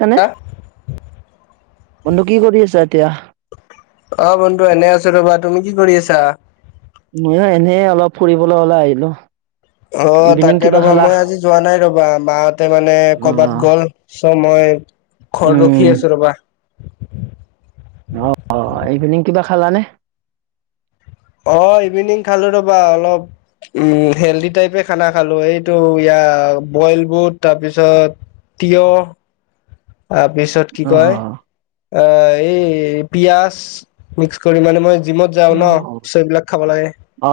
হয়নে অ বন্ধু কি কৰি আছা এতিয়া অ', বন্ধু এনে আছো ৰ'বা তুমি কি কৰি আছা? ময়ো এনেই অলপ ফুৰিবলৈ ওলাই আহিলো অ', ইভিনিং তাকে কিবা ৰবা খালা মই আজি যোৱা নাই ৰবা মাহতে মানে অ কৰ'বাত গ'ল চ মই ঘৰত ৰখি উম আছো ৰবা অ', এইপিনিং কিবা খালাানে? অ ইভিনিং খালো ৰবা অলপ উ হেলডি টাইপে খানা খালো এইটো ইয়াত আ বইল বুট তাৰপিছত তিয়হ তাৰপিছত কি অ কয় আহ এই পিয়াজ মিক্স কৰি মানে মই জিমত যাওঁ অ ন চ এইবিলাক খাব লাগে। অ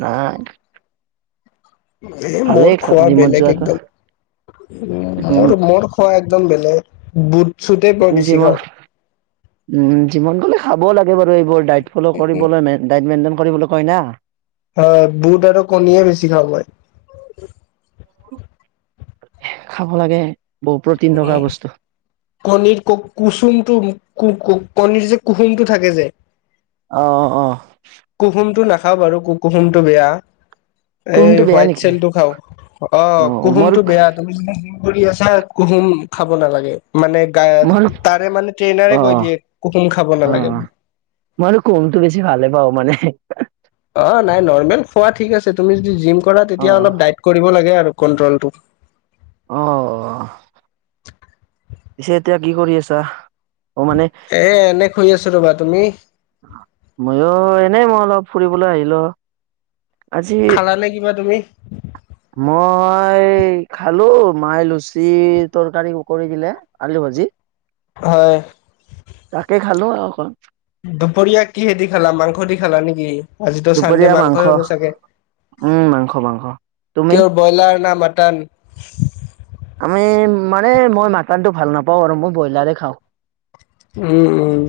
নাই। এ ভালেই মোৰ খোৱা জিমত বেলেগ যোৱাটো একদম উম মোৰ মোৰ খোৱা একদম বেলেগ বুট চুটে মই বেছি যিমা খাওঁ উম যিমান গলেও খাব লাগে বাৰু এইবোৰ দাইত ফ'লো কৰিব'লৈ ডাইট মেইনটেইন কৰিব কয় না। হয় বুট আৰু কণীয়ে বেছি খাওঁ মই খাব লাগে বহু প্ৰটিন থকা বস্তু কণীৰ কু কুচুমটো কু ক কণীটো যে কুহুমটো থাকে যে অ আহ খাওঁ বাৰু কু কুহুমটো বেয়া এই কুহুমটো বেয়া হোৱাইট নেকি চেলটো খাও অ কুহুমটো বেয়া তুমি কৰি আছা হেৰি খাব নালাগে মানে গাইঅড মোৰ তাৰে মানে ট্ৰেইনাৰে অ কৈ দিয়ে কুকিম খাব অ নালাগে বুলি মই আৰু কুহুমটো বেছি ভালে পাওঁ মানে অ', নাই নৰ্মেল খোৱা ঠিক আছে তুমি যদি জিম কৰা তেতিয়া অ অলপ ডাইট কৰিব লাগে আৰু। কণ্ট্ৰলটোম। আহ। পিছে এতিয়া কি কৰি আছা অ মানে এ এনে শুই আছো ৰবা তুমি মইও এনে মই অলপ ফুৰিবলৈ আহিল আজি খালানে কিবা তুমি মই এই খালো মাহ লুচি তৰকাৰী কৰি দিলে আলু ভাজি। হয়। তাকে খালো আৰু অকণ। দুপৰীয়া কিহেদি খালা মাংস দি খালা নেকি আজিতো চান্দে দুপৰীয়া মাংস মাংসই হ'ব চাগে। উম মাংস মাংস তুমি তেওঁৰ ব্ৰইলাৰ না মাটন আমি মানে মই মাটনটো ভাল নাপাওঁ আৰু মই ব্ৰইলাৰে খাওঁ। উম উম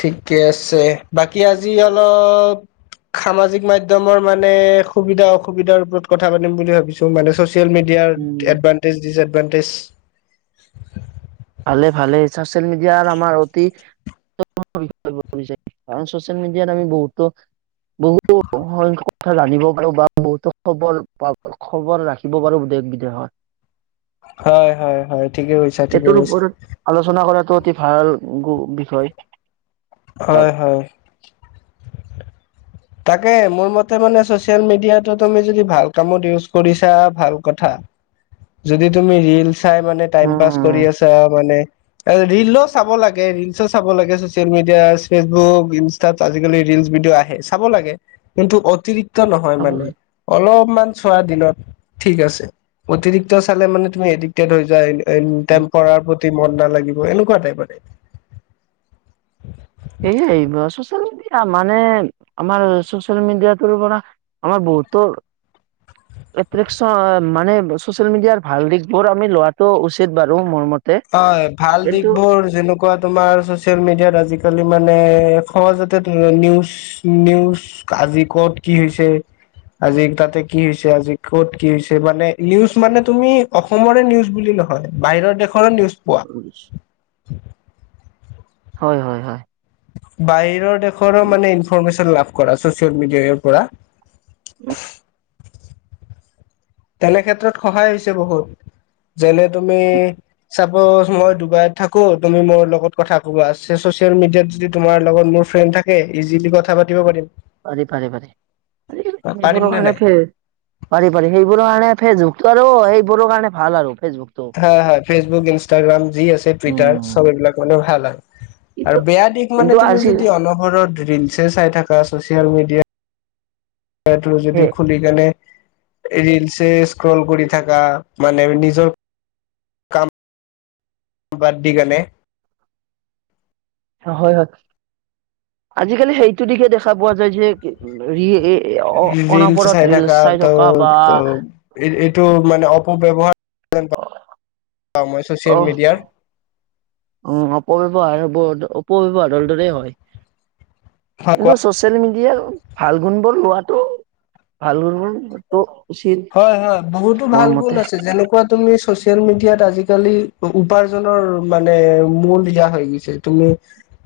ঠিকে আছে বাকী আজি অলপ সামাজিক মাধ্যমৰ মানে সুবিধা অসুবিধাৰ ওপৰত কথা পাতিম বুলি ভাবিছো মানে। ছ'চিয়েল উম মিডিয়াৰ এডভানটেজ ডিচএডভানটেজ ভালে ভালে চচিয়েল মিডিয়াৰ আৰ আমাৰ অতি [unintelligible] কাৰ চচিয়েল মিডিয়াত আমি বহুতো বহুত কথা জানিব পাৰো বা বহুতো খবৰ প খবৰ ৰাখিব পাৰো দেশ বিদেশত [unintelligible] [unintelligible] হয় - হয় - হয় ঠিকেই কৈছ। টোৰ ওপৰত আলোচনা কৰাটো অতি ভাল গু বিষয় ভাল হয় হয় তাকে মোৰ মতে মানে চচিয়েল মিডিয়াটো তুমি যদি ভাল কামত ইউজ কৰিছা ভাল কথা যদি তুমি ৰিল চাই মানে টাইম পাচ কৰি উম আছা মানে ৰিলো চাব লাগে - ৰিলচো চাব লাগে চচিয়েল মিডিয়া ফেচবুক ইনষ্টাত আজিকালি ল ৰিলচ্ ভিডিঅ আহে চাব লাগে কিন্তু অতিৰিক্ত নহয় মানে অলপ মান চোৱা দিনত ঠিক আছে অতিৰিক্ত চালে মানে তুমি এডিক্টেড হৈ যোৱা এনে- টেম্প টেম্পাৰাৰ প্ৰতি মন নালাগিব এনেকুৱা টাইপ আৰু সেয়াই চচিয় মিডিয়া মানে আমাৰ চচিয়েল মিডিয়াটোৰ পৰা আমাৰ ম তোৰ এট্ৰেকচন মানে চচিয়েল মিডিয়াৰ ভাল দিশ বোৰ আমি লোৱাটো উচিত বাৰু মোৰ মতে হয় ভাল দিশ কিন্তু বোৰ যেনেকুৱা তোমাৰ চচিয়েল মিডিয়াত আজিকালি আজিকালি মানে সহজতে নিউজ নিউজ আজি ক'ত কি হৈছে আজি তাতে কি হৈছে আজি কত কি হৈছে মানে নিউজ মানে তুমি অসমৰে নিউজ বুলি এইটো হয় বাহিৰৰ দেশ অ', [unintelligible] হয় হয় হয় বাহিৰৰ দেশৰো মানে ইনফৰমেশ্যন লাভ কৰা ছ'চিয়েল মিডিয়াৰ পৰা উ তেনে ক্ষেত্ৰত সহায় হৈছে বহুত যেনে তুমি চাপজ মই ডুবাইত থাকো তুমি মোৰ লগত কথা কব আছে চ চচিয়েল মিডিয়াত য তোমাৰ লগত মোৰ ফ্ৰেণ্ড থাকে ইজিল কথা পাতি পাৰিম। পাৰি পাৰি পাৰি আজিকালি পাৰিম সেইবোৰৰ নে কাৰণে নাই? পাৰি পাৰি সেইবোৰৰ কাৰণে ফেচবুকতো আৰু সেইবোৰৰ কাৰণে ভাল আৰু ফেচবুকটো। হা হয ফেচবুক ইনষ্টাগ্ৰাম যি আছে টুইটাৰ চব এইবিলাক মানে ভাল হয় আৰু কিন্তু আৰু বেয়া দিশ কিন্তু মানে তুমি আজি যদি অনহৰত ৰিলছে চাই থাকা চচিয়েল মিডিয়াত এটো এ যদি খুলি কেনে ৰিলচ্ এ স্ক্ৰল কৰি থাকা মানে নিজৰ কামাম বাদ দি গানে। [unintelligible] হয় হয় আজিকালি সেইটো দিশে দেখা পোৱা যায় যে ৰি এ ৰিল চাই থাকা ত বা ত এ এ মে অপব্য়ৱহাৰ মই অ চচিয়েল মিডিয়াৰ উম অপব্যৱহাৰ অপব্যৱহাৰৰ দৰে হয় হয় কোৱা কিন্তু চচিয়েল মিডিয়া ভাল গুণবোৰ লোৱাটো ভাল গুণবোৰ হয় হয় বহুতো মোৰ ভাল গুণ মতে আছে যেনেকুৱা তুমি চচিয়েল মিডিয়াত আজিকালি উপাৰ্জনৰ মানে মূল ইয়া হৈ গৈছে তুমি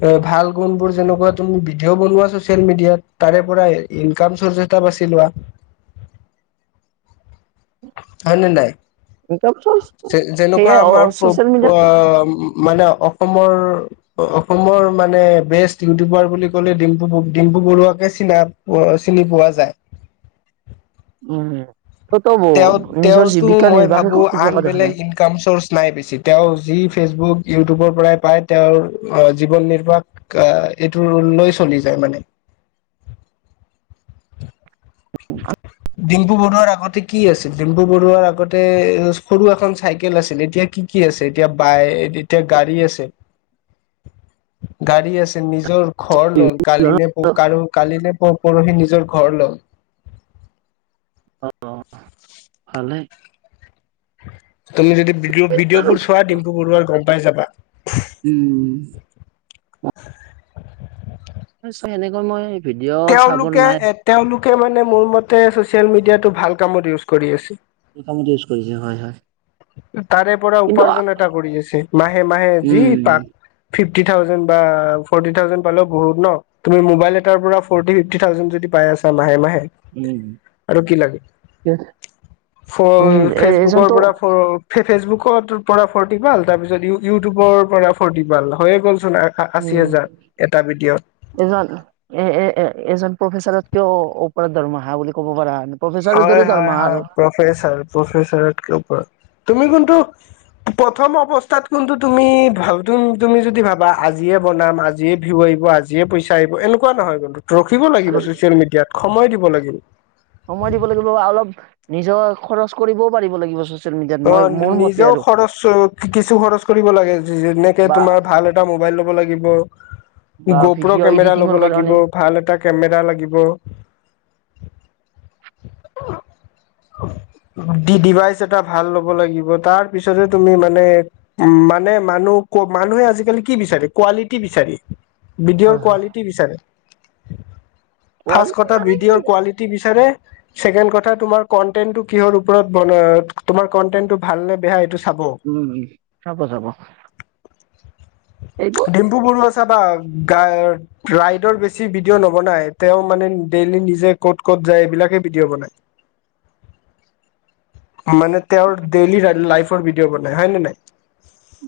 এ ভাল গুণ বোৰ যেনেকুৱা তুমি ভিডিঅ' বনোৱা চচিয়েল মিডিয়াত তাৰে পৰা ইনকাম চৰ্চ এটা বাছি লোৱা হয় নে নাই যে যেনেকুৱা সেয়াই আমাৰ প্ৰ ছচিয়েল অ মিডিয়াত ম মানে অসমৰ অসমৰ মানে বেষ্ট ইউটিউবাৰ বুলি ক'লে ডিম্পু বু ডিম্প বৰুৱাকে চিনা প চিনি পোৱা যায় উম, ত ত তেওঁ নিজৰ তেওঁৰতো জীৱিকা মই নিৰ্বাহে ভাবো কৰি আন থকা দেখা যায় বেলেগ ইনকাম চৰ্চ নাই বেছি তেওঁ যি ফেচবুক ইউটিউবৰ পৰাই পাই তেওঁৰ জীৱন নিৰ্বাহ এইটো লৈ চলি যায় মানে আ [unintelligible] [unintelligible] অ [unintelligible] ডিম্পু বৰুৱাৰ আগতে কি আছিল ডিম্পু বৰুৱাৰ আগতে সৰু এখন চাইকেল আছিল এতিয়া কি কি কি আছে এতিয়া বাই এতিয়া গাড়ী আছে [unintelligible] গাড়ী আছে নিজৰ ঘ ঘৰ লল কালি নে প কাৰ কালি নে পৰহি নিজৰ ঘৰ ল'ল অ ভালে তুমি যদি ভিডিঅ'বোৰ চোৱা ডিম্পু বৰুৱাৰ গম পাই যাবা। উম [unintelligible] নি্চ সেনেকৈ মই ভিডিঅ' চাব তেওঁলোকে নাই তেওঁলোকে মানে মোৰ মতে ছচিয়েল মিডিয়াটো ভাল কামত ইউজ কৰি আছে। এই কামতে ইউজ কৰিছে হয় হয় তাৰে পৰা কিন্তু উপাৰ্জন এটা কৰি আছে মাহে মাহে যি উম। পাক ফিভতী থাউজেণ্ড বা ফৌৰটি থাউজেণ্ড পালে বহুত ন তুমি মোবাইল এটাৰ পৰা ফৌৰটী ফিভটি থাউজেণ্ড যদি পাই আছা মাহে মাহে উম আৰু কি লাগে উম এ ফেচবুকৰ এজনতো পৰা ফেচবুকৰ পৰা ফৰ্তি পাল তাৰ পিছত ই ইউটিউবৰ পৰা ফৰ্তি পাল হৈয়ে গ'ল উম এজন এ এ এজন প্ৰফেচাৰত তেওঁ ওপৰত দৰমহা বুলি ক'ব পাৰা প্ৰফেচাৰৰ হয় দৰে হয় দৰমহা হয় আৰু। প্ৰফেচাৰ প্ৰফেছাৰত কে ওপৰত, তুমি কোনটো [unintelligible] প্ৰথম অৱস্থাত কিন্তু তুমি ভ তুমি যদি ভাবা আজিয়ে বনাম আজিয়ে ভিউ আহিব আজিয়ে পইচা আহিব এনেকুৱা নহয় কিন্তু ৰখিব লাগিব চচিয়েল মিডিয়াত সময় দিব লাগিব। সময় দিব লাগিব বা অলপ নিজৰ খৰচ কৰিবও পাৰিব লাগিব ছচিয়েল মিডিয়াত অ মই মোৰ মতে নিজেও আৰু। খৰচ কিছু খৰচ কৰিব লাগে যেনেকে বা তোমাৰ ভাল এটা মোবাইল লব লাগিব বা গোপ্ৰ' ভিডিঅ' কেমেৰা এডিটিঙৰ লব কাৰণে লাগিব ভাল এটা কেমেৰা লাগিব। [unintelligible] [unintelligible] দি ডিভাইচ এটা ভাল ল'ব লাগিব তাৰ পিছতে তুমি মানে উম মানে মানুহ মানুহে আজিকালি কি বিচাৰে কোৱালিটি বিচাৰে ভিডিঅ'ৰ হয় হয় কোৱালিটি বিচাৰে ফাৰ্ষ্ট কোৱালিটি কথা মানে কি ভিডিঅ'ৰ কোৱালিটি বিচাৰে ছেকেণ্ড কথা তোমাৰ কন্টেন্টো কিহৰ ওপৰত তোমাৰ কন্টেন্টো ভাল নে বেয়াটো উম চাব চাব এইবোৰ ডিম্পু বৰুৱা চাবা ৰাইডৰ বেছি ভিডিঅ' নবনাই তেওঁ মানে ডেইলি নিজে ক'ত ক'ত যায় এইবিলাক ভিডিঅ বনাই মানে তেওঁৰ ডেইলি লাইফ ভিডিঅ' বনাই হয় নে নাই [unintelligible]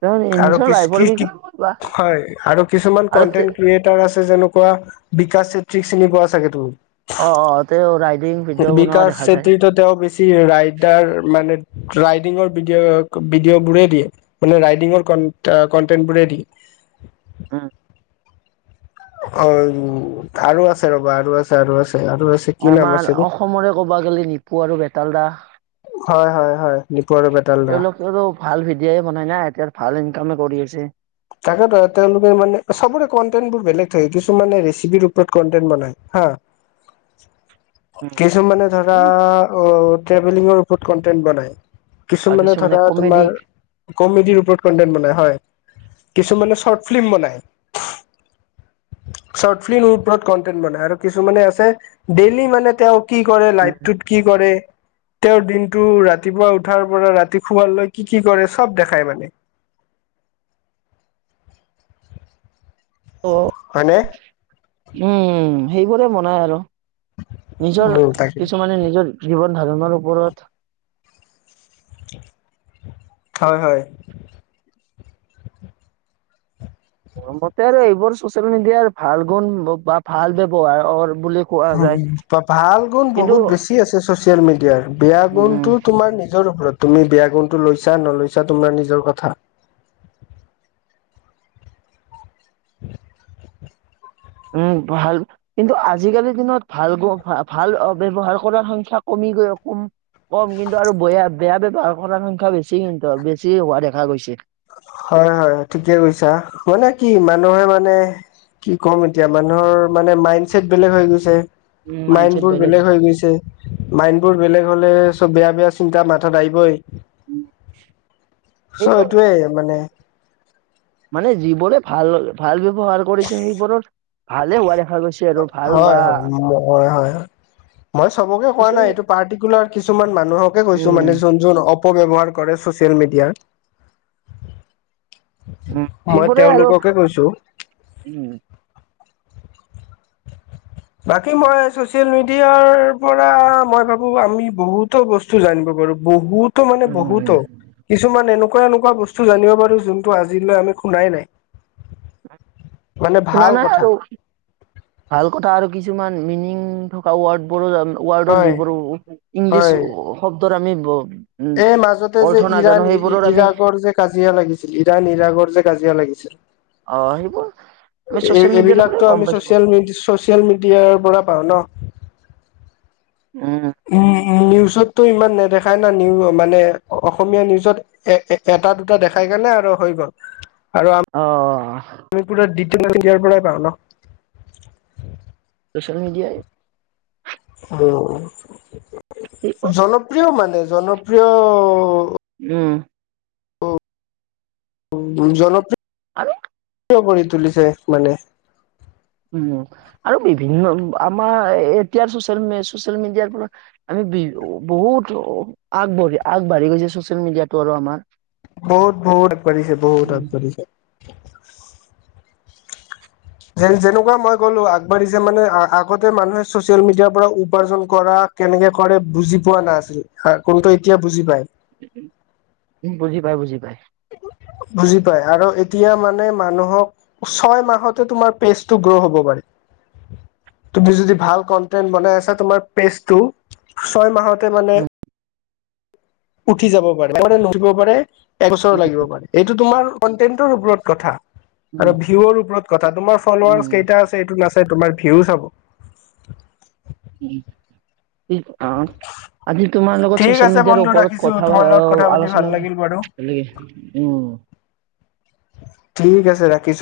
তেওঁ নি- আৰু নিজৰ লাইফৰ বিষয়ে বা হয় আৰু কিছুমান আৰু তে- কন্টেন্ট ক্ৰিয়েটাৰ আছে যেনেকুৱা বিকাশ চেত্ৰীক চিনি পোৱা চাগে তুমি অ', অ'। তেওঁ ৰাইডিং ভিডিঅ' বনোৱা বিকাশ দেখা যায় চেত্ৰী তেওঁ বেছি ৰাইটাৰ মানে ৰাইডিঙৰ ভিডিঅ' ভিডিঅ' বোৰে দিয়ে মানে ৰাইডিঙৰ কনটেন্ট বোৰে দিয়ে হম অ আৰু আছে ৰ'বা আৰু আছে আৰু আছে আৰু আছে কি নাম আমাৰ আছিলে অসমৰে ক'বা গলে নিপু আৰু বেতাল দা হয় হয় হয় আৰু বেতাল দা। তেওঁলোকোৰো ভাল ভিডিঅই বনাই না এতিয়া ভাল ইনকামে কৰি আছে। তাকেইটো তেওঁলোকে মানে চবৰে কণ্টেন্ট বোৰ বেলেগ থাকে কিছুমানানে ৰেচিপিৰ ওপৰত কনন্টেন বনায়। হা [unintelligible] কিছুমানে ধৰা উম, অ ট্ৰেভেলিঙৰ ওপৰত কনটেন্ট বনাই আৰু কিছুমানে থকা কমেডি তোমাৰ কমেডিৰ ওপৰত কন্টেন বনাই হয়। কিছুমানে শ্বৰ্ট ফিল্ম বনায়। শ্বৰ্ট ফিল্মৰ ওপৰত কন্টেন্ট বনাই আৰু কিছুমানে আছে ডেইলি মানে তেওঁ কি কৰে উম, লাইফটোতত কি কৰে তেওঁৰ দিনটো ৰাতিপুৱা উঠাৰ পৰা ৰাতি শুৱাৰ লৈ কি কি কৰে চব দেখায় মানে? উ অ হয়নে উম সেইবোৰে বনাই আৰু নিজৰ উম তাকে কিছুমানে নিজৰ জীৱন ধাৰণৰ ওপৰত হয় হয়। মোৰ মতে আৰু এইবোৰ ছচিয়েল মিডিয়াৰ ভাল গুণ বা ভাল ব্যৱহাৰৰ উ ভাল গুণ কিন্তু বহুত বেছি আছে চচিয়েল মিডিয়াৰ বেয়া গুণটো উম, তোমাৰ নিজৰ ওপৰত তুমি বেয়া গুণটো লৈছা নলৈছা তোমাৰ নিজৰ কথা। উম। উম ভাল কিন্তু আজিকালিৰ দিনত ভাল ভাল ব্যৱহাৰ কৰাৰ সংখ্যা কমি গৈ কম- কম কিন্তু আৰু বেয়া বেয়া ব্যৱহাৰ কৰাৰ সংখ্যা বেছি কিন্তু বেছি হোৱা দেখা গৈছে। হয় হয় ঠিকে কৈছা মানে কি মানুহে মানে- কি ক'ম এতিয়া মানুহৰ মানে মাইড ছেটচ বেলেগ হৈ গৈছে উম মাইণ্ড মাইণ্ডছেট বোৰ বেলেগ হয়। হৈ গৈছে মাইণ্ড বোৰ বেলেগ হলে চব বেয়া বেয়া চিন্তা মাথাত আহিবই চব সেইবোৰ এইটোয়ে। মানে মে যিবোৰে ভাল ভাল ব্যৱহাৰ কৰিছে সেইবোৰত ভালে হোৱা। দেখা গৈছে আৰু ভাল বা হয় হয় হয় হয় হয় মই চবকে কোৱা চচিয়েল নাই এইটো পাৰ্টিকুলাৰ কিছুমান মানুহকে কৈছো উম মানে যোন যোন অপ ব্যৱহাৰ কৰে ছচিয়েল মিডিয়াত। উম মই সেইবোৰে আৰু তেওঁলোককে কৈছো উম বাকী মই চচিয়েল মিডিয়াৰ পৰা মই ভাবো আমি বহুতো বস্তু জানিব বহুতো মানে উম উম। বহুতো কিছুমান এনেকুৱা এনেকুৱা এনেকুৱা বস্তু জানিব পাৰো যোনটো আজিলৈ আমি শুনাই নাই মানে শুনা ভাল নাই কথা আৰু ভাল কথা আৰু কিছুমান মিনিং থকা ৱৰ্ডবোৰো ৱ‌‌ৰ্ডৰ হয় যিবোৰ হয় ইংলিছ শব্দৰ আমি উম এই মাজতে যে অৰ্থ নাজানো ইৰাণ সেইবোৰৰ আমি ইৰাকৰ যে কাজিয়া লাগিছিল ইৰাণ ইৰাকৰ যে কাজিয়া আহ সেইবোৰ আমি লাগিছিল চচিয়েল মিডিয়াৰ পৰাই এইবিলাকো গম আমি পাইছো চচিয়েল চচিয়েল মিডিয়াৰ পৰা পাওঁ ন উম। নিউজতো ইমান নেদেখায় না নিউ মানে অসমীয়া নিউজত এ এটা দুটা দেখাই সেইকাৰণে আৰু হৈ গ'ল আৰু অ আমি কুৰা দ্বিতীয় তৃতীয়ৰ পৰাই পাওঁ ন চোচিয়েল মিডিয়াই উ জনপ্ৰিয় মানে জনপ্ৰিয় উম'। জনপ্ৰিয় আৰু কিয়, কৰি তুলিছে মানে। উম আৰু বিভিন্ন আমাৰ এতিয়া চচিয়েল চচিয়েল মিডিয়াৰ পৰা আমি বহুত আগবাঢ়ি আগবাঢ়ি গৈছে চচিয়েল মিডিয়াতটো আৰু আমাৰ বহুত বহুত আগবাঢ়িছে বহুত আগবাঢ়িছে যেনেকুৱা মই ক'লো আগবাঢ়িছে মানে আগতে মানুহে চচিয়েল মিডিয়াৰ পৰা উপাৰ্জন কৰা কেনেকে কৰে বুজি পোৱা নাছিল কোনটো এতিয়া বুজি পায় বুজি পাই বুজি পাই বুজি পাই, আৰু এতিয়া মানে মানুহক ছয় মাহতে তোমাৰ পেজটো গ্ৰ' হ'ব পাৰি। হয় তুমি যদি ভাল কন্টেন্ট বনাই আছা তোমাৰ পেজটো ছয় মাহতে মানে, উম উঠি যাব পাৰে। মানে নুঠিব পাৰে। এবছৰ লাগিব পাৰে এইটো তোমাৰ কটেৰ ওপৰত কথা আৰু উম ভিউৰ ওপৰত কথা তোমাৰ ফলাৰছ উম কেইটা আছে এইটো নাচ তাতে তোমাৰ ভিউ চাব। [unintelligible] উম আজি তোমাৰ লগত ঠিক চচিয়েল আছে মিডিয়াৰ বন্ধু ওপৰত ৰাখিছো কথা তোমাৰ লগত কথা পাতি ভাল আলোচনা লাগিল বাৰু কৰ আলকে, উম। ঠিক আছে ৰাখিছো